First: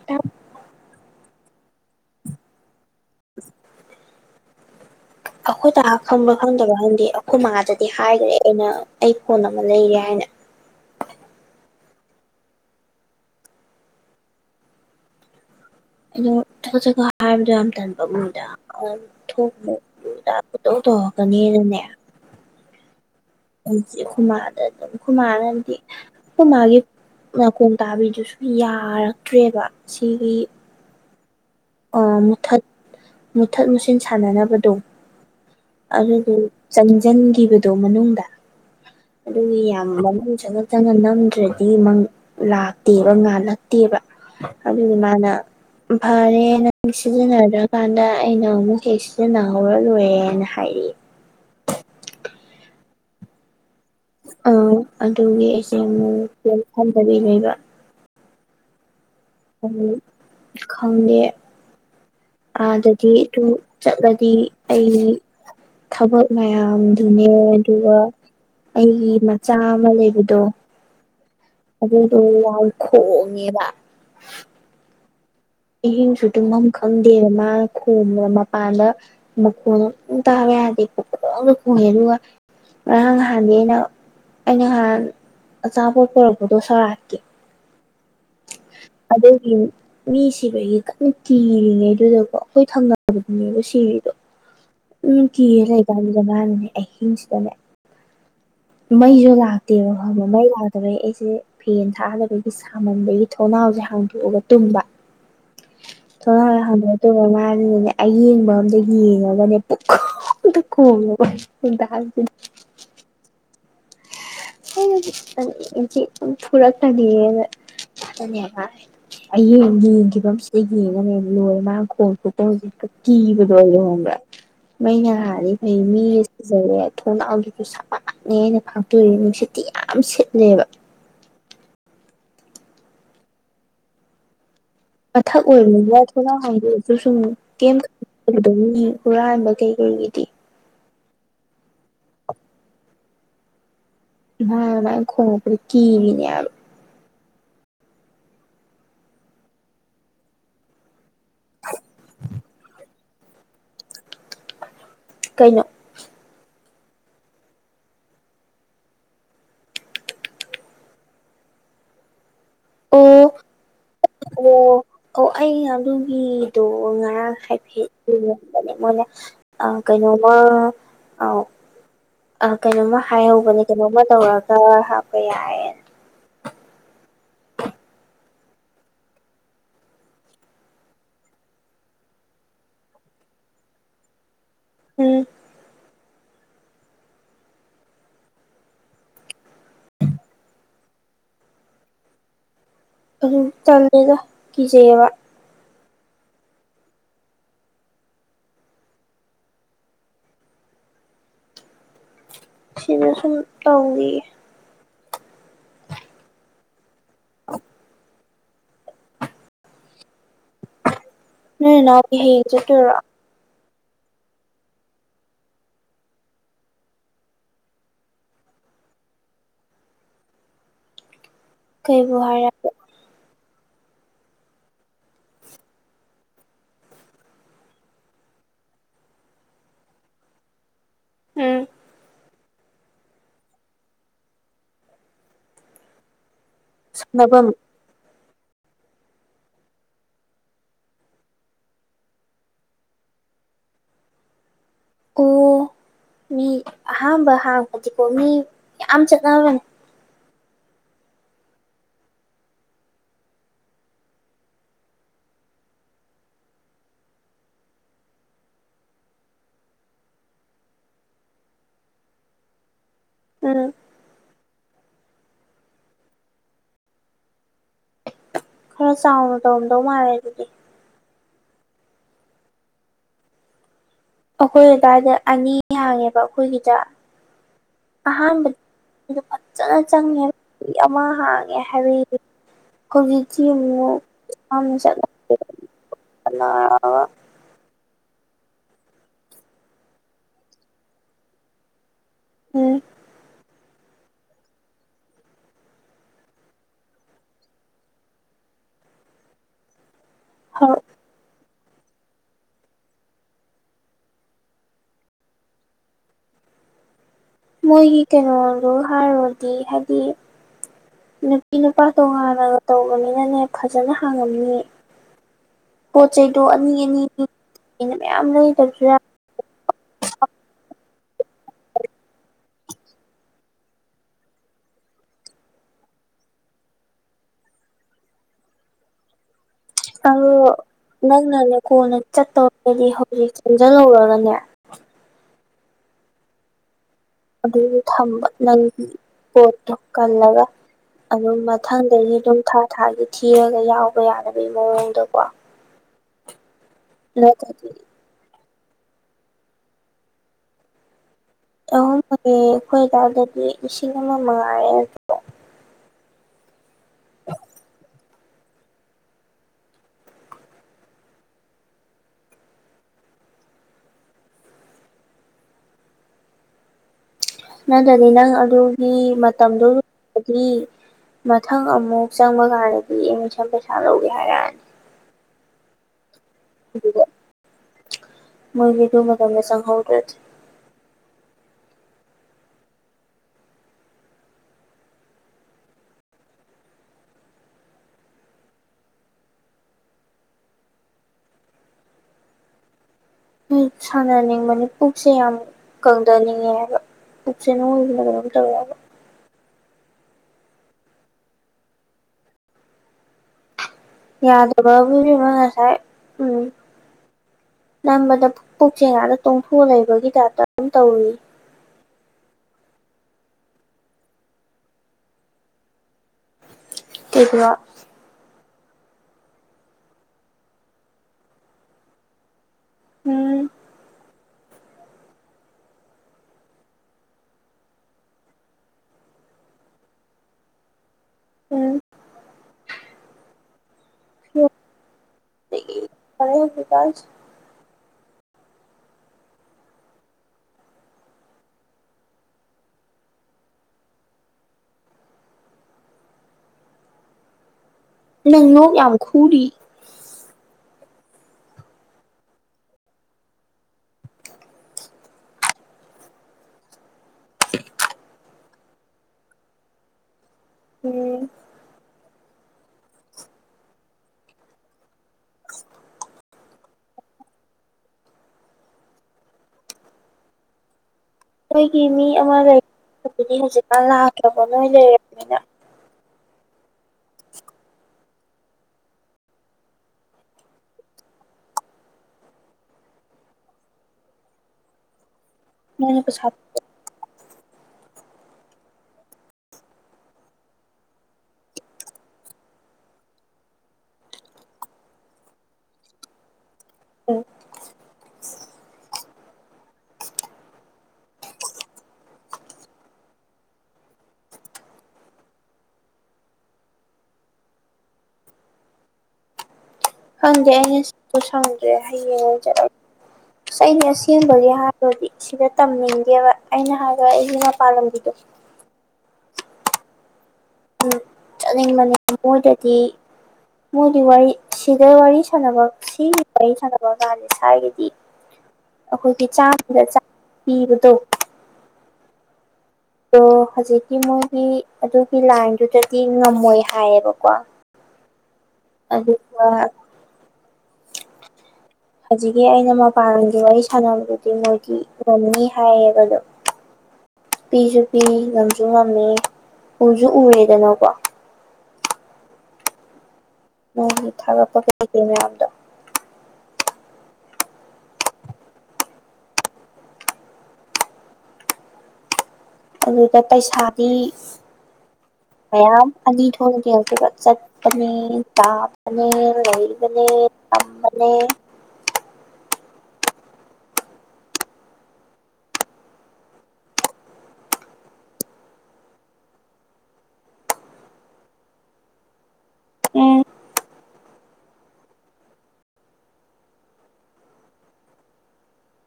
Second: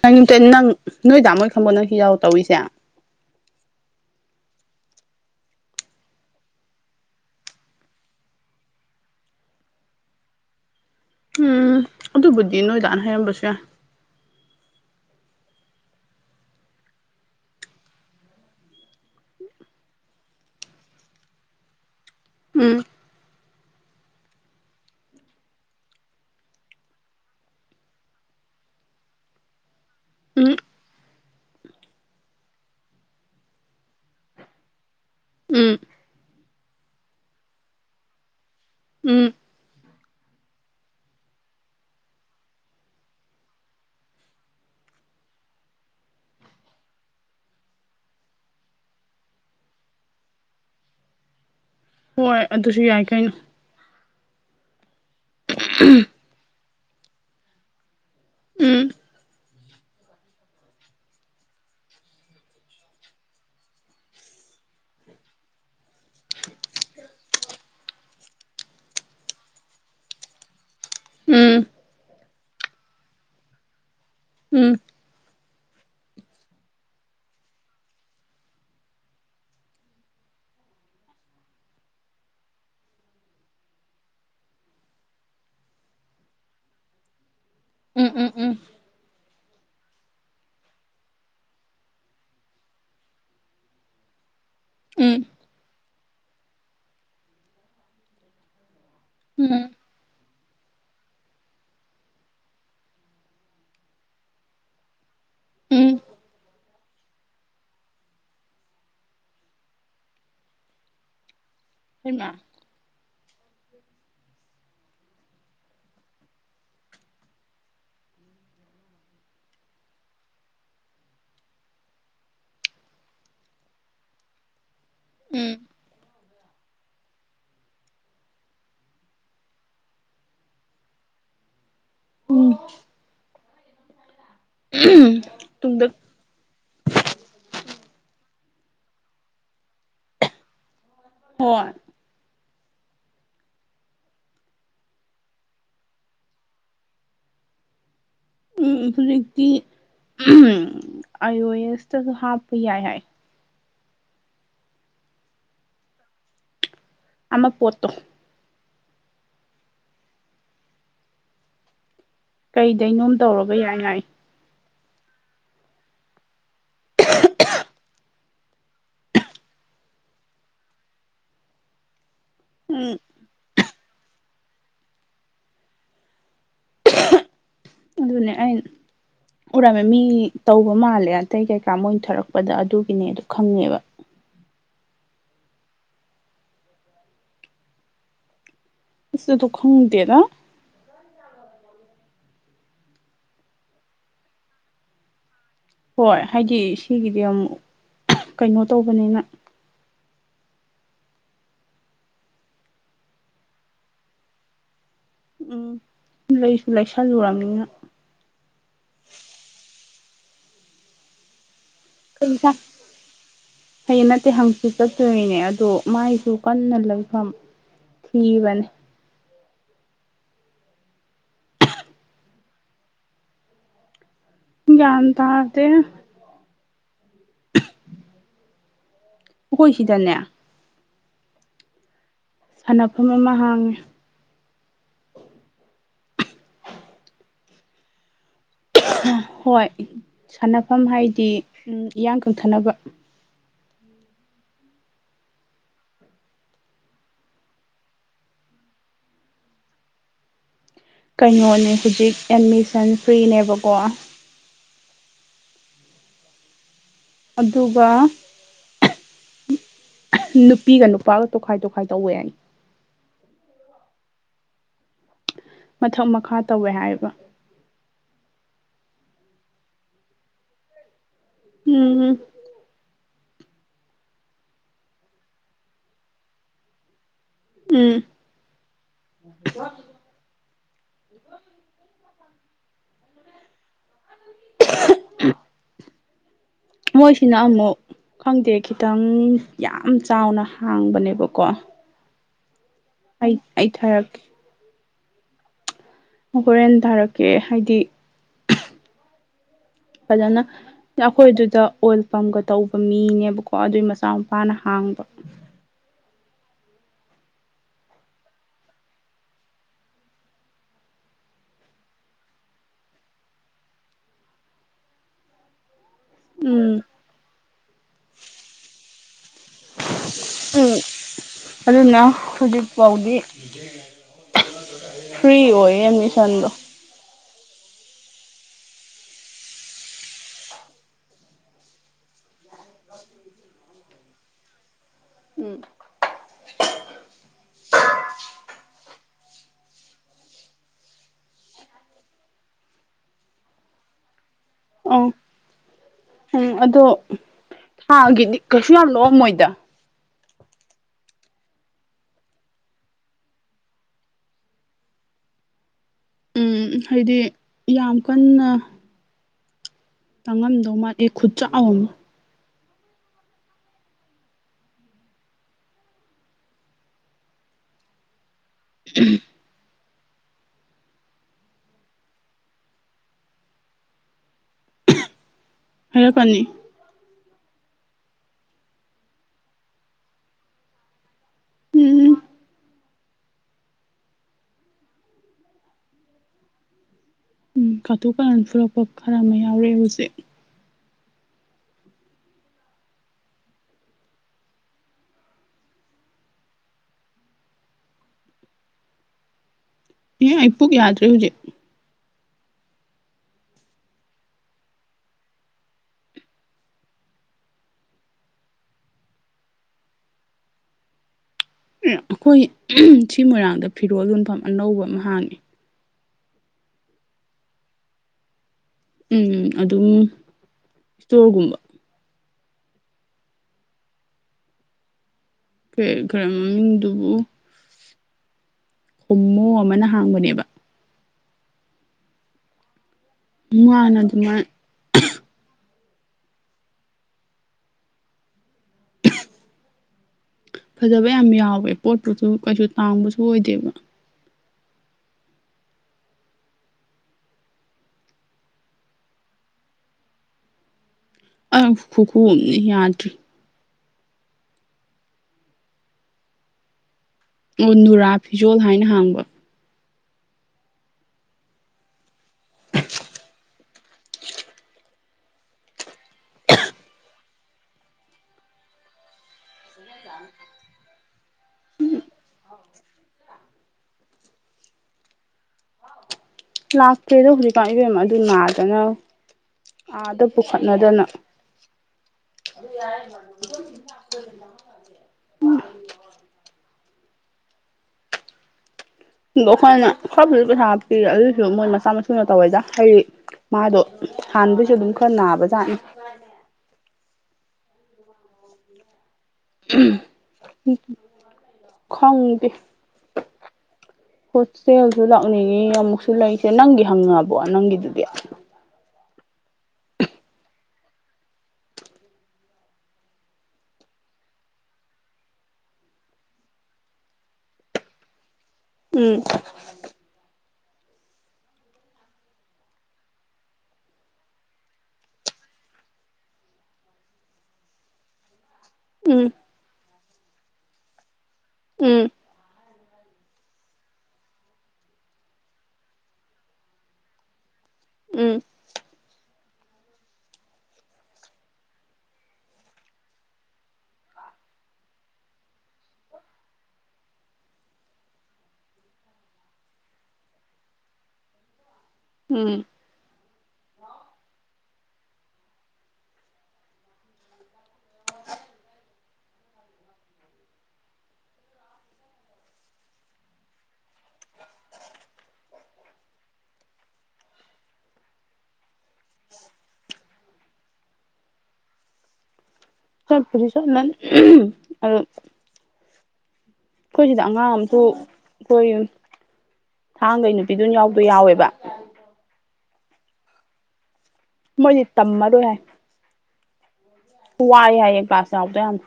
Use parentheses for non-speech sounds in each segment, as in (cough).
(unintelligible) ꯅꯪ ꯅꯣꯏ ꯇꯥꯃꯣꯏ ꯈꯪꯕꯣ ꯅꯪ ꯁꯤ ꯌꯥꯎ ꯇꯧꯔꯤꯁꯦ (inaudible) (inaudible) ꯑꯩꯈꯣꯏ ꯗꯥ ꯈꯪꯕ꯭ꯔꯥ ꯈꯪꯗꯕ꯭ꯔꯥ ꯈꯪꯗꯦ ꯑꯩꯈꯣꯏ ꯃꯥꯗꯗꯤ ꯍꯥꯏꯈ꯭ꯔꯦ ꯑꯩꯅ ꯑꯩ ꯐꯣꯟ ꯑꯃ ꯂꯩꯔꯦ ꯍꯥꯏꯅ ꯎꯝ ꯑꯗꯨꯕꯨꯗꯤ ꯅꯣꯏ ꯗꯥꯅ ꯍꯥꯏꯔꯝꯕꯁꯨ ꯌꯥꯏ ꯑꯗꯣ ꯆꯒꯠ ꯆꯒꯠ ꯍꯥꯏꯕꯗꯣ ꯌꯥꯝ ꯇꯟꯕ ꯃꯣꯏꯗ ꯍꯣꯏ ꯊꯣꯛꯃꯣꯛ ꯒꯨꯟꯗꯥ ꯄꯪꯇꯧ ꯇꯧꯔꯛꯀꯅꯤꯅꯅꯦ ꯎꯝ ꯍꯧꯖꯤꯛ ꯈꯣꯏꯃꯥꯗ ꯑꯗꯨꯝ ꯈꯣꯏꯃꯥꯅꯗꯤ ꯈꯣꯏ ꯃꯥꯒꯤ ꯅꯥꯀꯣꯡ ꯇꯥꯕꯤꯗꯨꯁꯨ ꯌꯥꯔꯛꯇ꯭ꯔꯦꯕ ꯁꯤꯒꯤ ꯎꯝ ꯑ ꯃꯨꯊꯠ ꯃꯨꯊꯠ ꯃꯨꯁꯤꯟ ꯁꯥꯟꯅꯅꯕꯗꯣ ꯎꯝ ꯑꯗꯨꯗꯣ ꯆꯪꯁꯤꯟꯈꯤꯕꯗꯣ ꯃꯅꯨꯡꯗ ꯎꯝ ꯑꯗꯨꯒꯤ ꯌꯥ ꯌꯥꯝ ꯃꯅꯨꯡ ꯆꯪꯅ ꯆꯪꯅ ꯅꯝꯗ꯭ꯔꯗꯤ ꯂꯥꯛꯇꯦꯕ ꯉꯥꯜꯂꯛꯇꯦꯕ ꯑꯗꯨꯗꯤ ꯃꯥꯅ ꯐꯔꯦ ꯅꯪ ꯁꯤꯖꯤꯟꯅꯗ꯭ꯔꯀꯥꯟꯗ ꯑꯩꯅ ꯑꯃꯨꯛ ꯍꯦꯛ ꯁꯤꯖꯤꯟꯅꯍꯧꯔ ꯂꯣꯏꯔꯦꯅ ꯍꯥꯏꯔꯦ ꯍꯣꯏ ꯑꯗꯨꯁꯨ ꯌꯥꯏ ꯀꯩꯅꯣ ꯑꯧ ꯑꯗꯨꯒꯤ ꯑꯩꯁꯦ ꯑꯃꯨꯛ ꯀꯩꯏꯝ ꯈꯟꯗꯕꯤ ꯂꯩꯕ ꯎꯝ ꯑꯗꯨ ꯈꯪꯗꯦ ꯑꯥꯗꯗꯤ ꯑꯗꯨ ꯆꯠꯂꯗꯤ ꯑꯩ ꯊꯕꯛ ꯃꯌꯥꯝꯗꯨꯅꯦ ꯑꯗꯨꯒ ꯑꯩꯒꯤ ꯃꯆꯥ ꯑꯃ ꯂꯩꯕꯗꯣ ꯎꯝ ꯑꯗꯨꯗꯣ ꯂꯥꯎ ꯈꯣꯡꯉꯦꯕ ꯎꯝ ꯑꯍꯤꯡꯁꯨ ꯇꯨꯝꯐꯝ ꯈꯪꯗꯦ ꯃꯥꯅ ꯈꯣꯡꯕꯗ ꯃꯄꯥꯟꯗ ꯃꯈꯨꯣꯟꯗꯣ ꯇꯥꯕ ꯌꯥꯗꯦ ꯄꯪꯈꯣꯡꯗ ꯈꯣꯡꯉꯦ ꯑꯗꯨꯒ ꯉꯔꯥꯡ ꯅꯍꯥꯟꯗꯤ ꯑꯩꯅ ꯑꯩꯅ ꯅꯍꯥꯟ ꯑꯆꯥꯄꯣꯠ ꯄꯨꯔꯛꯄꯗꯣ ꯁꯤꯔꯥꯠꯀꯤ ꯎꯝ ꯎꯝ ꯎꯝ ꯑꯗꯨꯒꯤ ꯃꯤ ꯁꯤꯕꯒꯤ ꯀꯟꯅ ꯀꯤꯔꯤꯉꯩꯗꯨꯗꯀꯣ ꯑꯩꯈꯣꯏ ꯊꯪꯅꯕꯗꯨꯅꯦꯕ ꯁꯤꯔꯤꯗꯣ ꯎꯝ ꯑꯗꯨꯝ ꯀꯤꯔ ꯂꯩꯀꯥꯟꯗꯨꯗꯅꯦ ꯃꯥꯅꯅꯦ ꯑꯍꯤꯡꯁꯤꯗꯅꯦ ꯃꯩꯁꯨ ꯎꯝ ꯂꯥꯛꯇꯦꯕ ꯈꯪꯕ ꯃꯩ ꯂꯥꯛꯇꯕꯩ ꯑꯩꯁꯦ ꯐꯦꯟ ꯊꯥꯗꯕꯒꯤ ꯁꯥꯃꯟꯕꯒꯤ ꯊꯣꯡꯅꯥꯎꯁꯦ ꯍꯥꯡꯇꯣꯛꯑꯒ ꯇꯨꯝꯕ ꯎꯝ ꯊꫭꯡꯅꯥꯎꯋꯦ ꯍꯥꯡꯇꫭ ꯇꯧꯝꯃꯦꯃꯥꯖꯤꯅꯅꯦ ꯑꯌꯦꯡꯕ ꯑꯝꯗ ꯌꯦꯡꯉꯒꯅꯦ ꯄꯨꯡꯈꫭꯡꯗ ꯈꫭꯡꯕꯀꫭ ꯅꯨꯡꯗꯥꯡꯖꯦ ꯍꯩꯃꯥ ꯐꯨꯔꯛ ꯆꯅꯤ (unintelligible) ꯍꯌꯦꯡ ꯌꯦꯡꯈꯤꯕꯁꯤꯗ ꯌꯦꯡꯉꯅꯦ ꯂꯣꯏꯔꯦ ꯃꯥꯅ ꯈꯣꯡꯉꯤ ꯈꯨꯈꫭꯡꯖꯦ ꯍꯦꯛꯇ ꯀꯤꯕꯗꯣ ꯑꯩꯖꯩ ꯈꯪꯕꯔꯥ ꯃꯩꯅ ꯉꯥꯜꯂꯗꯤ ꯎꯝ ꯐꯩ ꯃꯤꯁꯦ ꯁꯤꯖꯔꯦ ꯊꯣꯡꯅꯥꯎꯖꯤꯖꯨ ꯁꯥꯕꯥꯛꯅꯤ ꯑꯩꯅ ꯐꯥꯛꯇꯣꯛꯏ ꯅꯨꯡꯁꯤꯠꯇꯤ ꯌꯥꯝ ꯁꯤꯠꯂꯦꯕ ꯎꯝ ꯃꯊꯛ ꯑꯣꯏꯕ ꯇꯨꯡꯗ ꯌꯥ ꯍꯨꯔꯥ ꯍꯥꯏꯗꯑꯁꯨ ꯁꯨꯝꯦꯝꯗ ꯍꯨꯔꯥꯥꯟꯕ ꯀꯩꯀꯔꯤꯒꯤꯗꯤ (unintelligible) ꯍꯣꯏ ꯃꯥ ꯑꯗꯥꯟ ꯀꯣꯡꯉꯛꯄꯗꫭ ꯀꯤꯔꯤꯅꯤ ꯍꯥꯏꯕ ꯎꯝ ꯍꯧꯖꯤꯛꯇꯤ ꯑꯥꯏ ꯑꯣ ꯑꯦꯁꯇꯁꯨ ꯍꯥꯞꯄ ꯌꯥꯏ ꯍꯥꯏ ꯀꯩꯅꯣ ꯑꯃ ꯄꯣꯠꯇꯣ ꯀꯩꯗꯩꯅꯣꯝ ꯑꯣ ꯇꯧꯔꯒ ꯌꯥꯏ ꯍꯥꯏ ꯑꯣ ꯑꯣ ꯑꯩ ꯑꯗꯨꯒꯤꯗꯣ ꯉꯔꯥꯡ ꯍꯥꯏꯐꯦꯠ ꯅꯦ ꯃꯣꯏꯅ ꯑ ꯀꯩꯅꯣꯃ ꯑ ꯑ ꯎꯝ ꯀꯩꯅꯣꯝꯃ ꯍꯥꯏꯍꯧꯕꯅꯦ ꯀꯩꯅꯣꯝꯃ ꯇꯧꯔꯒ ꯍꯥꯞꯄ ꯌꯥꯏꯅ ꯑꯗꯨꯅꯦ ꯑꯩꯅ ꯎꯔꯝꯃꯦ ꯃꯤ ꯇꯧꯕ ꯃꯥꯜꯂꯦ ꯑꯇꯩ ꯀꯩꯀꯥ ꯃꯣꯏꯊꯔꯛꯄꯗ ꯑꯗꯨꯒꯤꯅꯦꯗꯣ ꯈꯪꯉꯦꯕ ꯎꯝ ꯏꯁ ꯑꯗꯨ ꯈꯪꯗꯦꯗ ꯑꯗꯨ ꯇꯜꯂꯤꯗ ꯀꯤꯖꯩꯑꯦꯕ ꯍꯣꯏ ꯍꯥꯏꯗꯤ ꯁꯤꯒꯤꯗꯤ ꯑꯃꯨꯛ ꯀꯩꯅꯣ ꯇꯧꯕꯅꯤꯅ ꯁꯤꯗꯁꯨꯝ ꯇꯧꯋꯤ ꯎꯝ ꯂꯩꯁꯨ ꯂꯩꯁꯟꯂꯨꯔꯝꯅꯤꯅꯥ ꯅꯣꯏ ꯅꯅꯥꯎꯄꯤ ꯑꯩ ꯍꯌꯦꯡ ꯏꯁꯥ ꯆꯠꯇꯣꯏꯔꯣ ꯍꯌꯦꯡ ꯅꯠꯇꯦ ꯍꯥꯡꯆꯤꯠ ꯆꯠꯇꫭꯏꯅꯦ ꯑꯗꯣ ꯃꯥꯏꯁꯨ ꯀꯟꯅ ꯂꯩꯐꯝ ꯊꯤꯕꯅꯦ ꯀꯩꯕꯨ ꯍꯥꯏꯔꯛꯀꯦ ꯒꯌ꯭ꯥꯟ ꯇꯥꯗꯦ ꯑꯩꯈꯣꯏ ꯁꯤꯗꯅꯦ ꯎꯝ ꯁꯥꯟꯅꯐꯝ ꯑꯃ ꯍꯥꯡꯉꯦ ꯁꯥꯟꯅꯕꯝ ꯍꯣꯏ ꯁꯥꯟꯅꯐꯝ ꯍꯥꯏꯗꯤ ꯏꯌꯥꯡ ꯀꯪꯊꯅꯕ ꯑꯣ ꯃꯤ ꯑꯍꯥꯝꯕ ꯍꯥꯡꯕꯗꯤꯀꯣ ꯃꯤ ꯌꯥꯝ ꯆꯠꯅꯕꯅꯦ ꯀꯩꯅꯣꯅꯦ ꯍꯧꯖꯤꯛ ꯑꯦꯠꯃꯤꯁꯟ ꯐ꯭ꯔꯤꯅꯦꯕꯀꯣ ꯑꯗꯨꯒ ꯅꯨꯄꯤꯒ ꯅꯨꯄꯥꯒ ꯇꯣꯈꯥꯏ ꯇꯣꯈꯥꯏ ꯇꯧꯋꯦ ꯍꯥꯏꯅꯤ ꯎꯝ ꯃꯊꯛ ꯃꯈꯥ ꯇꯧꯋꯦ ꯍꯥꯏꯌꯦꯕ ꯈꯔ ꯆꯥꯎꯅ ꯇꯧꯔꯝꯗꯧ ꯃꯥꯜꯂꯦ ꯑꯗꯨꯗꯤ ꯎꯝ ꯑꯩꯈꯣꯏ ꯑꯗꯥꯏꯗ ꯑꯅꯤ ꯍꯥꯡꯉꯦꯕ ꯑꯩꯈꯣꯏꯒꯤꯗ ꯎꯝ ꯑꯍꯟꯕꯗꯥ ꯐꯖꯅꯥ ꯆꯪꯉꯦ ꯑꯃ ꯍꯥꯡꯉꯦ ꯍꯥꯏꯕ ꯍꯧꯖꯤꯛꯁꯤ ꯑꯃꯨꯛ ꯆꯠ (unintelligible) ꯁꯤꯅ ꯑꯃꯨꯛ ꯈꯪꯗꯦ ꯈꯤꯇꯪ ꯌꯥꯝ ꯆꯥꯎꯅ ꯍꯥꯡꯕꯅꯦꯕꯀꯣ ꯎꯝ ꯑꯩ ꯑꯩ ꯊꯥꯔꯛꯀꯦ ꯍꯣꯔꯦꯟ ꯊꯥꯔꯛꯀꯦ ꯍꯥꯏꯗꯤ ꯐꯖꯅ ꯊꯥꯔꯛꯑꯣ ꯑꯩꯈꯣꯏ ꯑꯗꯨꯗ ꯑꯣꯏꯜ ꯄꯝꯒ ꯇꯧꯕ ꯃꯤꯅꯦꯕꯀꯣ ꯑꯗꯨꯏ ꯃꯆꯥꯅꯨꯄꯥꯅ ꯍꯥꯡꯕ ꯃꯣꯏꯒꯤ ꯀꯩꯅꯣꯗꯨꯒꯥ ꯍꯥꯏꯔꯨꯔꯥꯗꯤ ꯍꯥꯏꯗꯤ ꯅꯨꯄꯤ ꯅꯨꯄꯥ ꯇꯉꯥꯟꯅ ꯇꯧꯕꯅꯤꯅꯅꯦ ꯐꯖꯅ ꯍꯥꯡꯉꯝꯅꯤꯌꯦ ꯄꯣꯠ ꯆꯩꯗꯣ ꯑꯅꯤ ꯎꯝ ꯑꯅꯤ ꯇꯧꯗꯣꯏꯅꯤꯅꯥ ꯃꯌꯥꯝ ꯂꯩꯗꯕꯁꯨ ꯌꯥꯔꯣꯏ ꯎꯝ ꯑꯗꯨꯅ ꯍꯧꯖꯤꯛꯐꯥꯎꯗꯤ ꯐ꯭ꯔꯤ ꯑꯣꯏꯌꯦ ꯑꯦꯗꯃꯤꯁꯟꯗꯣ ꯑꯗꯣ ꯅꯪꯅꯅꯦ ꯀꯣꯟꯅ ꯆꯠꯇꯧꯔꯒꯗꯤ ꯍꯧꯖꯤꯛ ꯆꯪꯁꯤꯜꯍꯧꯔꯒꯅꯦ ꯎꯝ ꯑꯗꯨꯒ ꯊꯝꯕ ꯅꯪꯒꯤ ꯄꯣꯠꯇꯣ ꯀꯜꯂꯒ ꯑꯗꯨꯝ ꯃꯊꯪꯗꯩꯩꯒꯤ ꯑꯗꯨꯝ ꯊꯥ ꯊꯥꯒꯤ ꯊꯤꯔꯒ ꯌꯥꯎꯕ ꯌꯥꯅꯕꯒꯤ ꯑꯣ ꯃꯑꯣꯡꯗꯀꯣ ꯎꯝ ꯑꯗꯣ ꯅꯠꯇꯔꯗꯤ ꯊꯥꯒꯤꯗꯤ ꯀꯩꯁꯨ ꯌꯥꯝ ꯂꯧꯔꯝꯃꯣꯏꯗ ꯑꯍꯨꯝꯕꯨꯗꯤ ꯑꯩꯈꯣꯏꯗꯥꯎꯗꯗꯤ ꯂꯤꯁꯤꯡ ꯑꯃ ꯃꯉꯥꯏꯔꯦ ꯑꯗꯨ ꯎꯝ ꯍꯥꯏꯗꯤ ꯌꯥꯝ ꯀꯟꯅ ꯇꯪꯉꯝꯗꯧ ꯃꯥꯜꯂꯦ ꯈꯨꯠꯆꯥꯎ ꯑꯃꯥ ꯅꯠꯇ꯭ꯔꯗꯤ ꯅꯪ ꯑꯗꯨꯒꯤ ꯃꯇꯝꯗꯨꯗꯤ ꯃꯊꯪ ꯑꯃꯨꯛ ꯆꯪꯕ ꯀꯥꯟꯗꯗꯤ ꯑꯦꯠꯃꯤꯁꯟ ꯄꯩꯁꯥ ꯂꯧꯒꯦ ꯍꯥꯏꯔꯛꯑꯅꯤ ꯍꯥꯏꯔꯛꯀꯅꯤ ꯑꯗꯨꯗ ꯃꯣꯏꯗꯤ ꯑꯗꯨ ꯃꯇꯝꯗ ꯆꯪꯍꯧꯗ꯭ꯔꯗꯤ ꯎꯝ ꯎꯝ ꯀꯥꯇꯨ ꯀꯥꯔꯟ ꯐꯨꯔꯛꯄ ꯈꯔ ꯑꯃ ꯌꯥꯎꯔꯛꯑꯦ ꯍꯧꯖꯤꯛ ꯑꯩ ꯁꯥꯟꯅꯅꯤꯡꯕꯅꯦ ꯄꯨꯛꯁꯦ ꯌꯥꯝ ꯀꯪꯊꯅꯤꯡꯉꯦꯕ ꯍꯥꯏꯕ ꯄꯨꯛꯁꯦ ꯅꯣꯏꯕꯅ ꯀꯩꯅꯣꯝ ꯇꯧꯔꯦ ꯍꯥꯏꯕ ꯑꯦ ꯑꯩ ꯄꯨꯨꯛ ꯌꯥꯗ꯭ꯔꯦ ꯍꯧꯖꯤꯛ ꯌꯥꯗꯕꯕꯨ ꯏꯕꯦꯝꯃ ꯉꯁꯥꯏ ꯎꯝ ꯅꯝꯕꯗ ꯄꯨꯛꯁꯦ ꯉꯥꯛꯗ ꯇꯣꯡꯊꯣꯛꯑ ꯂꯩꯕꯒꯤ ꯇꯥꯛꯇ ꯑꯗꯨꯝ ꯇꯧꯏ ꯑꯩꯈꯣꯏ ꯁꯤ ꯃꯣꯏꯔꯥꯡꯗ ꯐꯤꯔꯣꯜ ꯌꯣꯟꯐꯝ ꯑꯅꯧꯕ ꯑꯃ ꯍꯥꯡꯉꯦ ꯀꯩ ꯐꯤꯔꯣꯜ ꯎꯝ ꯑꯗꯨꯝ ꯏꯁꯇꯣꯔꯒꯨꯝꯕ ꯎꯝ ꯀꯔꯤ ꯀꯔꯤ ꯃꯃꯤꯡꯗꯨꯕꯨ ꯍꯨꯝꯃꯨ ꯑꯃꯅ ꯍꯥꯡꯕꯅꯦꯕ ꯎꯝ ꯃꯥꯅ ꯑꯗꯨꯃꯥꯏ ꯐꯔꯦ ꯍꯧꯖꯤꯛꯀꯥꯟ ꯐꯖꯕ ꯌꯥꯝ ꯌꯥꯎꯋꯦ ꯄꯣꯠꯄꯨꯁꯨ ꯀꯩꯁꯨ ꯇꯥꯡꯕꯁꯨ ꯑꯣꯏꯗꯦꯕ ꯅꯪ ꯂꯣꯛ ꯌꯥꯝ ꯈꯨꯔꯤ ꯑꯦ ꯈꯨꯈꯨ ꯑꯃꯅꯤ ꯌꯥꯗ꯭ꯔꯤ ꯑꯣ ꯅꯨꯔꯥ ꯐꯤꯖꯣꯜ ꯍꯥꯏꯅ ꯍꯥꯡꯕ ꯑꯣ ꯅꯣꯏꯒꯤ ꯃꯤ ꯑꯃ ꯂꯩꯗꯨꯗꯤ ꯍꯧꯖꯤꯛꯀꯥꯟ ꯂꯥꯛꯇ꯭ꯔꯕꯣ ꯅꯣꯏ ꯂꯩꯔꯕꯅꯤꯅ ꯂꯥꯛꯇꯦꯗ꯭ꯔ ꯍꯧꯖꯤꯛ ꯀꯥꯟ ꯏꯕꯦꯃ ꯑꯗꯨ ꯅꯥꯗꯅ ꯑꯥꯗ ꯄꯨꯈꯠꯅꯗꯅ (unintelligible) ꯅꯣꯏꯅ ꯄꯩꯁꯥ ꯄꯨꯊꯣꯛ ꯑꯗꯣ ꯑꯩꯈꯣꯏꯅ ꯈꯔꯕꯨꯁꯨ ꯄꯩꯁꯥ ꯍꯥ ꯄꯤꯔꯦ ꯑꯗꯨꯁꯨ ꯃꯣꯏ ꯃꯆꯥ ꯃꯁꯨꯅ ꯇꯧꯋꯦꯗ ꯍꯥꯏꯗꯤ ꯃꯥꯗꯣ ꯍꯥꯟꯗꯩꯁꯨ ꯑꯗꯨꯝ ꯈꯔ ꯅꯥꯕꯖꯥꯠꯅꯤ (inaudible) ꯈꯪꯗꯦ ꯍꯣꯁꯇꯦꯜꯁꯨ ꯂꯥꯛꯅꯤꯡꯉꯤ ꯑꯃꯨꯛꯁꯨ ꯂꯩꯁꯦ ꯅꯪꯒꯤ ꯍꯪꯉꯕꯣ ꯅꯪꯒꯤꯗꯨꯗꯤ ꯈꯪꯗꯦ ꯑꯩꯅꯁꯨ ꯁꯪꯗ꯭ꯔꯦ ꯍꯌꯦꯡ ꯑꯣꯏꯅ ꯆꯠꯂꯒꯦ ꯑꯁ ꯑꯩꯅ ꯑꯁꯦꯡꯕꯒꯤ ꯍꯥꯏꯔꯗꯤ ꯁꯤꯗ ꯇꯝꯅꯤꯡꯗꯦꯕ ꯑꯩꯅ ꯍꯥꯏꯕ ꯑꯩꯒꯤ ꯃꯄꯥꯥꯟꯂꯝꯒꯤꯗꯣ ꯎꯝ ꯆꯠꯅꯤꯡꯕꯅꯦ ꯃꯣꯏꯗꯗꯤ ꯃꯣꯏꯗꯤ ꯋꯥꯔꯤ ꯁꯤꯗ ꯋꯥꯔꯤ ꯁꯥꯟꯅꯕ ꯁꯤꯒꯤ ꯋꯥꯔꯤ ꯁꯥꯟꯅꯕ ꯀꯥꯟꯗ ꯁ꯭ꯋꯥꯏꯒꯤꯗꯤ (inaudible) ꯑꯩꯈꯣꯏꯒꯤ ꯆꯥꯝꯃꯗ ꯆꯥꯝꯃ ꯄꯤꯕꯗꯣ ꯎꯝ ꯑꯗꯣ ꯍꯧꯖꯤꯛꯀꯤ ꯃꯣꯏꯒꯤ ꯑꯗꯨꯒꯤ ꯂꯥꯏꯟꯗꯨꯗꯗꯤ ꯉꯝꯃꯣꯏ ꯍꯥꯏꯌꯦꯕꯀꯣ ꯎꯝ ꯑꯗꯨꯒ (unintelligible) ꯍꯧꯖꯤꯛꯀꯤ ꯑꯩꯅ ꯃꯄꯥꯟ ꯂꯝꯒꯤ ꯋꯥꯔꯤ ꯁꯥꯟꯅꯕꯗꯨꯗꯤ ꯃꯣꯏꯒꯤ ꯉꯝꯅꯤ ꯍꯥꯏꯌꯦꯕ ꯑꯗꯣ (unintelligible) ꯄꯤꯁꯨ ꯄꯤ ꯉꯝꯁꯨ ꯉꯝꯃꯤ ꯎꯁꯨ ꯎꯔꯦꯗꯅꯀꯣ ꯎꯝ ꯃꯣꯏꯒꯤ ꯊꯥꯒꯠꯄ ꯀꯩꯀꯩ ꯃꯌꯥꯝꯗꯣ ꯑꯗꯨꯗ ꯄꯩꯁꯥꯗꯤ ꯃꯌꯥꯝ ꯑꯅꯤ ꯊꯣꯛ ꯌꯦꯡꯈꯤꯕ ꯆꯠ ꯅꯤ ꯆꯥꯕꯅꯦ ꯂꯩꯕꯅꯦ ꯇꯝꯕꯅꯦ ꯆꯠꯄꯨꯗꯤ ꯆꯠꯂꯅꯤ ꯑꯗꯨ ꯑꯩꯈꯣꯏ ꯁꯤꯗ ꯑꯉꯥꯡ ꯑꯃꯁꯨ ꯑꯩꯈꯣꯏ ꯊꯥꯡꯒꯒꯤ ꯅꯨꯄꯤꯗꯨꯅ ꯌꯥꯎꯕꯗꯣ ꯌꯥꯎꯋꯦꯕ ꯎꯝ ꯃꯣꯏꯗꯤ ꯇꯝꯃꯔꯣꯏ ꯍꯥꯏ ꯋꯥꯏ ꯍꯥꯏꯌꯦ ꯀ꯭ꯂꯥꯁ ꯌꯥꯎꯕꯗꯣ ꯌꯥꯝꯅ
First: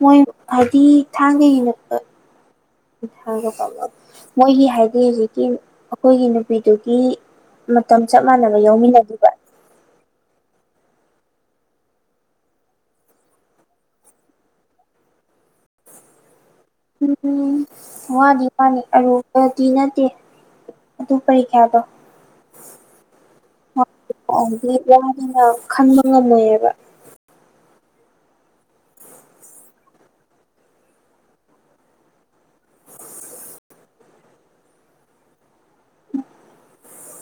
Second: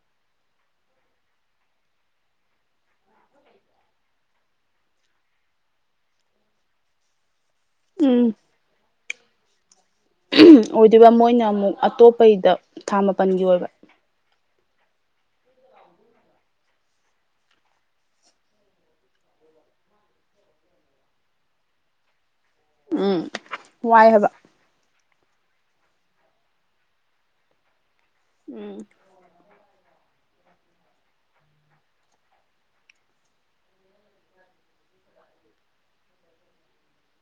ꯃꯣꯏ ꯍꯥꯏꯗꯤ ꯊꯥꯡꯒꯒꯤ ꯃꯣꯏꯒꯤ ꯍꯥꯏꯗꯤ ꯍꯧꯖꯤꯛꯀꯤ ꯑꯩꯈꯣꯏꯒꯤ ꯅꯨꯄꯤꯗꯨꯒꯤ ꯃꯇꯝ ꯆꯞ ꯎꯝ ꯃꯥꯟꯅꯕ ꯌꯥꯎꯃꯤꯟꯅ ꯑꯣꯏꯗꯣꯏꯕ ꯃꯣꯏꯅ ꯑꯃꯨꯛ ꯑꯇꯣꯞꯄꯩꯗ ꯊꯥ ꯃꯥꯄꯟꯒꯤ ꯑꯣꯏꯕ ꯎꯝ ꯋꯥꯗꯤ ꯋꯥꯅꯤ ꯑꯔꯨꯕꯗꯤ ꯅꯠꯇꯦ ꯑꯗꯨ ꯀꯔꯤ ꯀꯥꯏꯕ ꯎꯝ ꯋꯥꯏ ꯍꯥꯏꯕ ꯗꯤ ꯋꯥꯗꯅ ꯈꯟꯕ ꯉꯝꯃꯣꯏꯌꯦꯕ ꯎꯝ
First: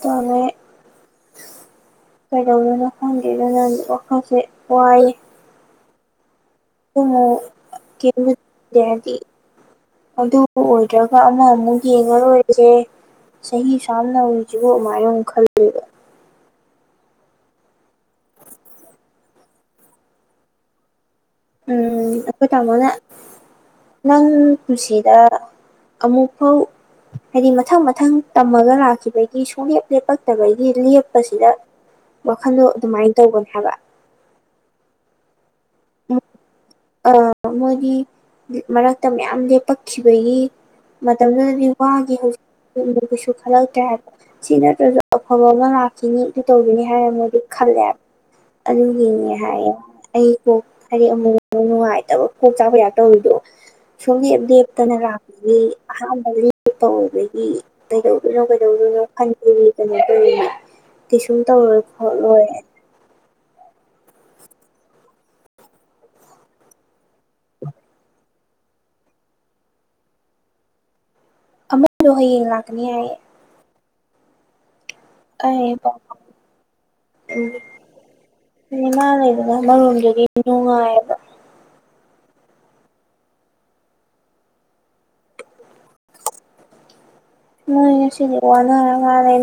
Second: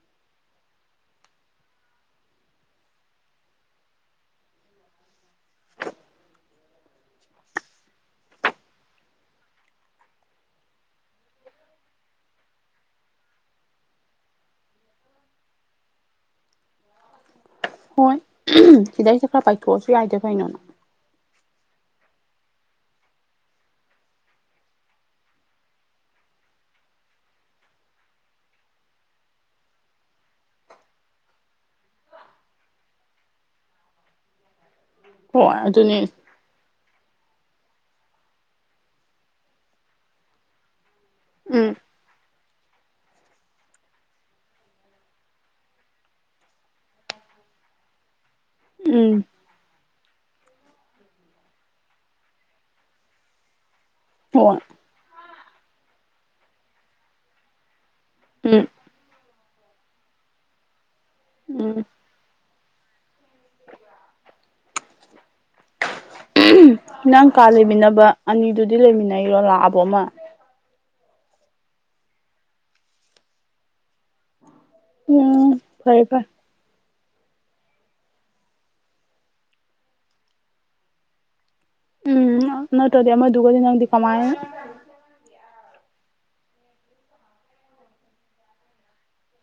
ꯇ (inaudible) ꯀꯩꯗꯧꯗꯣꯏꯅꯣ ꯈꯪꯗꯦꯗꯨꯅ ꯋꯥꯈꯜꯁꯦ ꯋꯥꯏꯌꯦ ꯀꯗꯤ (inaudible) ꯑꯗꯨꯕꯨ ꯑꯣꯏꯗ꯭ꯔꯒ ꯑꯃ ꯑꯃꯨꯛ ꯌꯦꯡꯉ ꯂꯣꯏꯔꯦꯁꯦ ꯆꯍꯤ ꯁꯨꯛꯌꯥꯝ ꯅꯧꯔꯤꯁꯤꯕꯨ ꯑꯗꯨꯃꯥꯏꯅ ꯑꯃꯨꯛ ꯈꯜꯂꯦꯕ ꯍꯣꯏ ꯁꯤꯗꯩꯁꯤꯗ ꯈꯔ ꯄꯥꯏꯊꯣꯛꯑꯁꯨ ꯌꯥꯏꯗ ꯀꯩꯅꯣ ꯎꯝ ꯑꯈꯣꯏ ꯇꯥꯃꯣꯅ ꯅꯪ ꯄꯨꯟꯁꯤꯗ ꯑꯃꯨꯛꯐꯥꯎ ꯍꯥꯏꯗꯤ ꯃꯊꯪ ꯃꯊꯪ ꯇꯝꯃꯒ ꯂꯥꯛꯈꯤꯕꯒꯤ ꯁꯨꯡꯂꯦꯞ ꯂꯦꯞꯂꯛꯇꯕꯒꯤ ꯂꯦꯞꯄꯁꯤꯗ ꯋꯥꯈꯟꯗꯣ ꯑꯗꯨꯃꯥꯏꯅ ꯇꯧꯒꯅꯤ ꯍꯥꯏꯕ ꯍꯣꯏ ꯑꯗꯨꯅꯦ ꯑ ꯃꯣꯏꯒꯤ ꯃꯔꯛꯇ ꯃꯌꯥꯝ ꯂꯦꯞꯄꯛꯈꯤꯕꯒꯤ ꯃꯇꯝꯗꯨꯗꯗꯤ ꯎꯝ ꯋꯥꯒꯤ ꯍꯧꯖꯤꯛ ꯀꯩꯁꯨ ꯈꯜꯂꯛꯇ꯭ꯔꯦ ꯍꯥꯏꯕ ꯁꯤ ꯅꯠꯇ꯭ꯔꯁꯨ ꯑꯐꯕ ꯑꯃ ꯂꯥꯛꯈꯤꯅꯤ ꯑꯗꯨ ꯇꯧꯈꯤꯅꯤ ꯍꯥꯏꯅ ꯃꯣꯏꯗꯤ ꯈꯜꯂꯦꯕ ꯑꯗꯨ ꯎꯝ ꯌꯦꯡꯉꯦ ꯍꯥꯏꯌꯦ ꯑꯩ ꯀꯣꯛ ꯍꯥꯏꯗꯤ ꯑꯃꯨꯛ ꯑꯃꯨꯛ ꯅꯨꯡꯉꯥꯏꯇꯕ ꯀꯣꯛ ꯆꯥꯛꯄꯩ ꯇꯥꯏꯄ ꯇꯧꯔꯤꯗꯣ ꯁꯣꯝꯗꯗꯤ ꯍꯣꯏ ꯑꯩꯈꯣꯏꯅ ꯂꯥꯛꯄꯗꯗꯤ ꯑꯍꯥꯟꯕꯒꯤ ꯇꯧꯕꯒꯤ ꯀꯩꯗꯧꯗꯣꯏꯅꯣ ꯎꯝ ꯀꯩꯗꯧꯗꯣꯏꯅꯣ ꯈꯟꯕꯒꯤ ꯀꯩꯅꯣ ꯇꯧꯔꯤꯅꯤ ꯀꯩꯁꯨꯝ ꯇꯧꯔꯣꯏ ꯎꯝ ꯈꯣꯠꯂꯣꯏ ꯅꯪ ꯀꯥ ꯂꯩꯃꯤꯟꯅꯕ ꯑꯅꯤꯗꯨꯗꯤ ꯂꯩꯃꯤꯟꯅꯩꯔꯣ ꯂꯥꯛꯑꯕꯣ ꯃꯥ ꯑꯃꯗꯣ ꯍꯌꯦꯡ ꯂꯥꯛꯀꯅꯤ ꯍꯥꯏꯌꯦ ꯎꯝ ꯑꯩ ꯐꯔꯦ ꯀꯞꯄ ꯐꯔꯦ ꯎꯝ ꯏꯃꯥ ꯂꯩꯕꯅ ꯑꯃꯔꯣꯝꯗꯗꯤ ꯅꯨꯡꯉꯥꯏꯌꯦꯕ ꯎꯝ ꯅꯠꯇ꯭ꯔꯗꯤ ꯑꯃꯗꯨꯒꯗꯤ ꯅꯪꯗꯤ ꯀꯃꯥꯏ ꯃꯣꯏ ꯉꯁꯤꯗꯤ ꯋꯥꯅꯔ ꯃꯥꯜꯂꯦ